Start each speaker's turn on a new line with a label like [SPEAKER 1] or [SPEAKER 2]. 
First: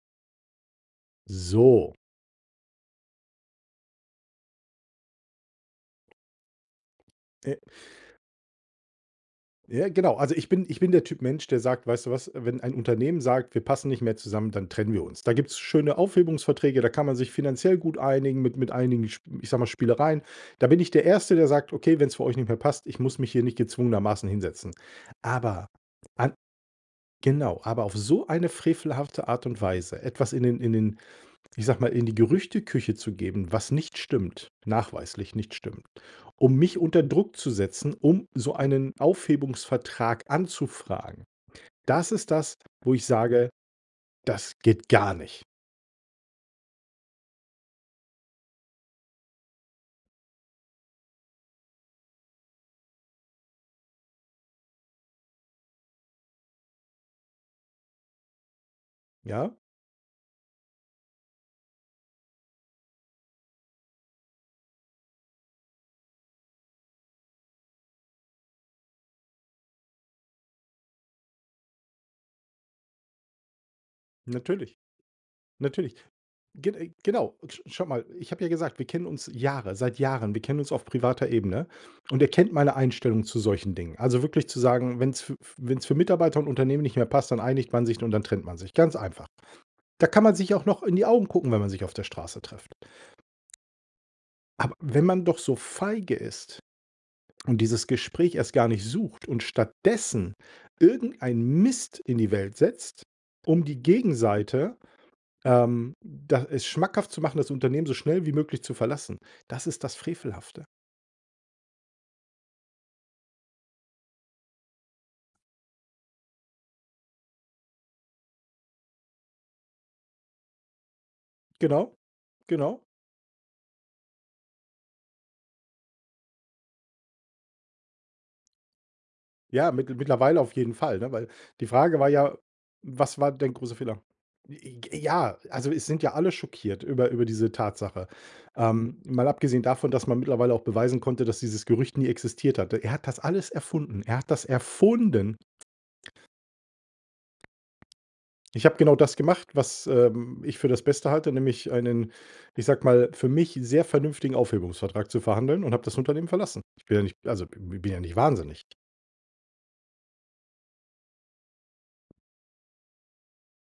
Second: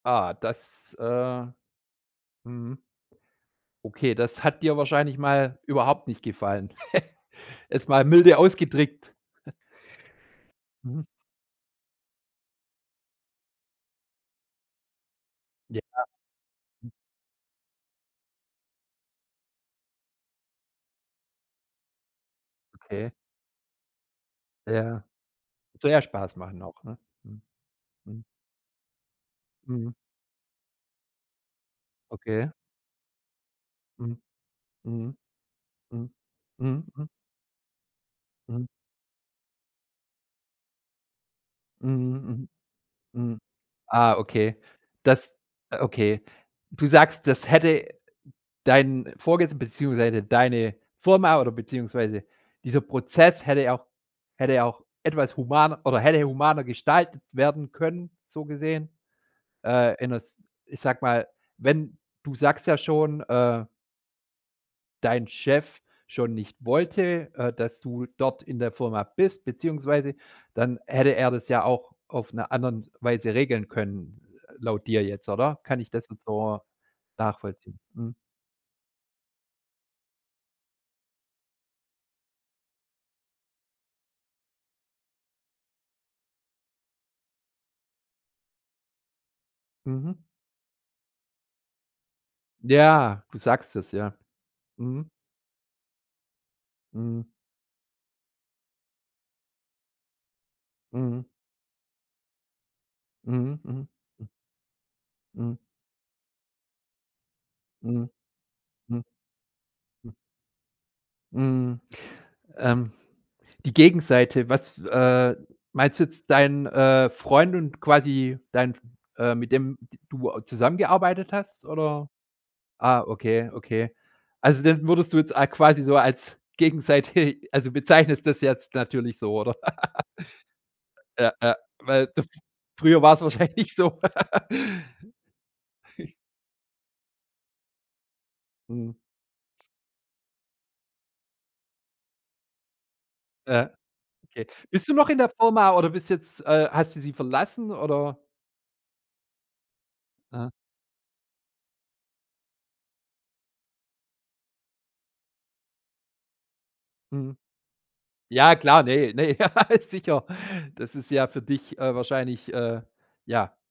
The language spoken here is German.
[SPEAKER 1] Ah, das, äh
[SPEAKER 2] So.
[SPEAKER 1] mhm. Okay, das hat dir wahrscheinlich mal überhaupt nicht gefallen.
[SPEAKER 2] E
[SPEAKER 1] Jetzt mal milde ausgedrückt.
[SPEAKER 2] Ja, genau. Also, ich bin ich bin der
[SPEAKER 1] Mhm.
[SPEAKER 2] Typ Mensch, der sagt: „Weißt du was? Wenn ein Unternehmen sagt, wir passen nicht mehr zusammen, dann trennen wir uns.“ Da gibt's
[SPEAKER 1] Ja.
[SPEAKER 2] schöne Aufhebungsverträge, da kann man sich finanziell gut einigen mit mit einigen, sch ich sage mal, Spielereien. Da bin ich der 1. der sagt: „Okay, wenn's für euch nicht mehr passt, ich
[SPEAKER 1] Okay.
[SPEAKER 2] muss mich hier nicht gezwungenermaßen hinsetzen.“
[SPEAKER 1] Ja.
[SPEAKER 2] Aber
[SPEAKER 1] Soll ja
[SPEAKER 2] an
[SPEAKER 1] Spaß machen auch, ne? Mhm.
[SPEAKER 2] genau, aber auf
[SPEAKER 1] Mhm.
[SPEAKER 2] so eine frevelhafte Art und
[SPEAKER 1] Mhm.
[SPEAKER 2] Weise etwas in den in den ich sage mal, in die
[SPEAKER 1] Okay.
[SPEAKER 2] Gerüchteküche zu geben, was nicht
[SPEAKER 1] Mhm.
[SPEAKER 2] stimmt,
[SPEAKER 1] Mhm.
[SPEAKER 2] nachweislich nicht stimmt,
[SPEAKER 1] Mhm.
[SPEAKER 2] um mich
[SPEAKER 1] Mhm,
[SPEAKER 2] unter
[SPEAKER 1] mhm.
[SPEAKER 2] Druck zu setzen, um so
[SPEAKER 1] Mhm.
[SPEAKER 2] einen Aufhebungsvertrag anzufragen, das ist
[SPEAKER 1] Mhm,
[SPEAKER 2] das, wo ich
[SPEAKER 1] mhm. Mhm.
[SPEAKER 2] sage:
[SPEAKER 1] Ah,
[SPEAKER 2] „Das
[SPEAKER 1] okay.
[SPEAKER 2] geht gar
[SPEAKER 1] Das
[SPEAKER 2] nicht.“
[SPEAKER 1] äh, okay. Du sagst, das hätte dein Vorges beziehungsweise deine Firma oder beziehungsweise dieser Prozess hätte ja auch hätte ja auch etwas humaner oder hätte humaner gestaltet werden können, so gesehen.
[SPEAKER 2] Ja?
[SPEAKER 1] Äh, in 'ner s ich sage mal, wenn du sagst ja schon, äh dein Chef schon nicht wollte, äh, dass du dort in der Firma bist beziehungsweise dann hätte er das ja auch auf 'ner anderen Weise regeln können
[SPEAKER 2] Natürlich.
[SPEAKER 1] laut dir jetzt, oder? Kann ich
[SPEAKER 2] Natürlich.
[SPEAKER 1] das jetzt so
[SPEAKER 2] Gen äh, genau, sch
[SPEAKER 1] nachvollziehen?
[SPEAKER 2] schau mal,
[SPEAKER 1] Mhm.
[SPEAKER 2] ich habe ja gesagt, wir kennen uns Jahre seit Jahren. Wir kennen uns auf privater Ebene und er kennt meine Einstellung zu solchen Dingen. Also, wirklich zu sagen, wenn's f f wenn's für Mitarbeiter und Unternehmen nicht mehr passt, dann einigt man sich und dann trennt man sich, ganz einfach. Da
[SPEAKER 1] Mhm.
[SPEAKER 2] kann man sich auch noch in die Augen gucken, wenn man sich auf der Straße trifft.
[SPEAKER 1] Ja, du sagst es, ja.
[SPEAKER 2] Aber wenn
[SPEAKER 1] Mhm.
[SPEAKER 2] man doch so feige ist
[SPEAKER 1] Mhm.
[SPEAKER 2] und dieses Gespräch erst gar nicht sucht und stattdessen
[SPEAKER 1] Mhm.
[SPEAKER 2] irgendeinen Mist in die Welt setzt,
[SPEAKER 1] Mhm,
[SPEAKER 2] um die
[SPEAKER 1] mhm. Hm.
[SPEAKER 2] Gegenseite,
[SPEAKER 1] Mhm.
[SPEAKER 2] ähm da es schmackhaft zu machen, das Unternehmen so
[SPEAKER 1] Mhm.
[SPEAKER 2] schnell wie möglich zu
[SPEAKER 1] Mhm.
[SPEAKER 2] verlassen, das ist das
[SPEAKER 1] Hm.
[SPEAKER 2] Frevelhafte.
[SPEAKER 1] Mhm. Ähm, die Gegenseite was, äh meinst du jetzt deinen, äh, Freund und quasi dein äh, mit dem d du auch zusammengearbeitet hast
[SPEAKER 2] Genau,
[SPEAKER 1] oder?
[SPEAKER 2] genau.
[SPEAKER 1] Ah, okay, okay. Also, den würdest du jetzt a quasi so als gegenseitig also, bezeichnest das jetzt natürlich so, oder?
[SPEAKER 2] Ja, mittl mittlerweile auf jeden Fall, ne, weil
[SPEAKER 1] Ja, ja.
[SPEAKER 2] die Frage war
[SPEAKER 1] Weil
[SPEAKER 2] ja:
[SPEAKER 1] früher war
[SPEAKER 2] „Was
[SPEAKER 1] es
[SPEAKER 2] war dein
[SPEAKER 1] wahrscheinlich
[SPEAKER 2] großer
[SPEAKER 1] so.
[SPEAKER 2] Fehler?“ J j g ja, also, es sind ja alle schockiert über über diese Tatsache.
[SPEAKER 1] Mhm.
[SPEAKER 2] Ähm, mal abgesehen davon, dass man mittlerweile auch beweisen konnte, dass dieses Gerücht nie existiert hatte. Er hat das alles
[SPEAKER 1] Ja.
[SPEAKER 2] erfunden. Er hat das
[SPEAKER 1] Okay. Bist du noch in der
[SPEAKER 2] erfunden.
[SPEAKER 1] Firma oder bist jetzt, äh hast du sie verlassen oder?
[SPEAKER 2] Ich habe genau das gemacht, was, ähm,
[SPEAKER 1] Aha.
[SPEAKER 2] ich für das Beste halte, nämlich einen, ich sage mal, für mich sehr vernünftigen Aufhebungsvertrag zu verhandeln und habe das Unternehmen verlassen. Ich bin ja nicht
[SPEAKER 1] Mhm.
[SPEAKER 2] also, b bin ja nicht
[SPEAKER 1] Ja
[SPEAKER 2] wahnsinnig.
[SPEAKER 1] klar, ne, ne, ja, sicher. Das ist ja für dich, äh, wahrscheinlich, äh ja.